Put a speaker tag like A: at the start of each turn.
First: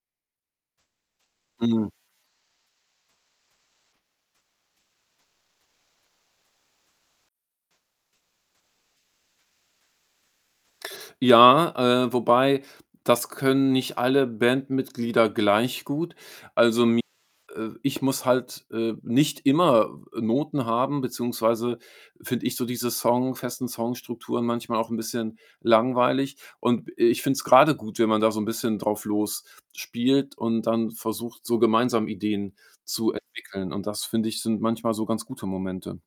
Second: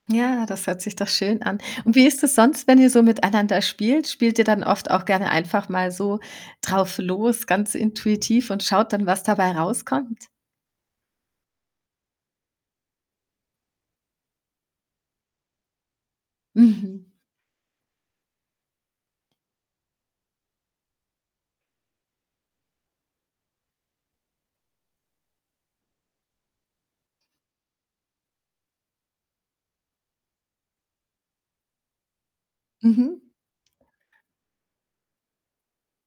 A: Ja, das hört sich doch schön an.
B: Hm.
A: Und wie ist es sonst, wenn ihr so miteinander spielt? Spielt ihr dann oft auch gerne einfach mal so drauflos, ganz intuitiv und schaut dann, was dabei rauskommt?
B: Ja, äh, wobei das können nicht alle Bandmitglieder gleich gut.
A: Mhm.
B: Also mi äh, ich muss halt, äh, nicht immer, äh, Noten haben, beziehungsweise finde ich so diese Song festen Song-Strukturen manchmal auch 'n bisschen langweilig. Und, äh, ich finde es grade gut, wenn man da so 'n bisschen drauf losspielt und dann versucht, so gemeinsam Ideen zu
A: Mhm.
B: entwickeln. Und das, finde ich, sind manchmal so ganz gute Momente.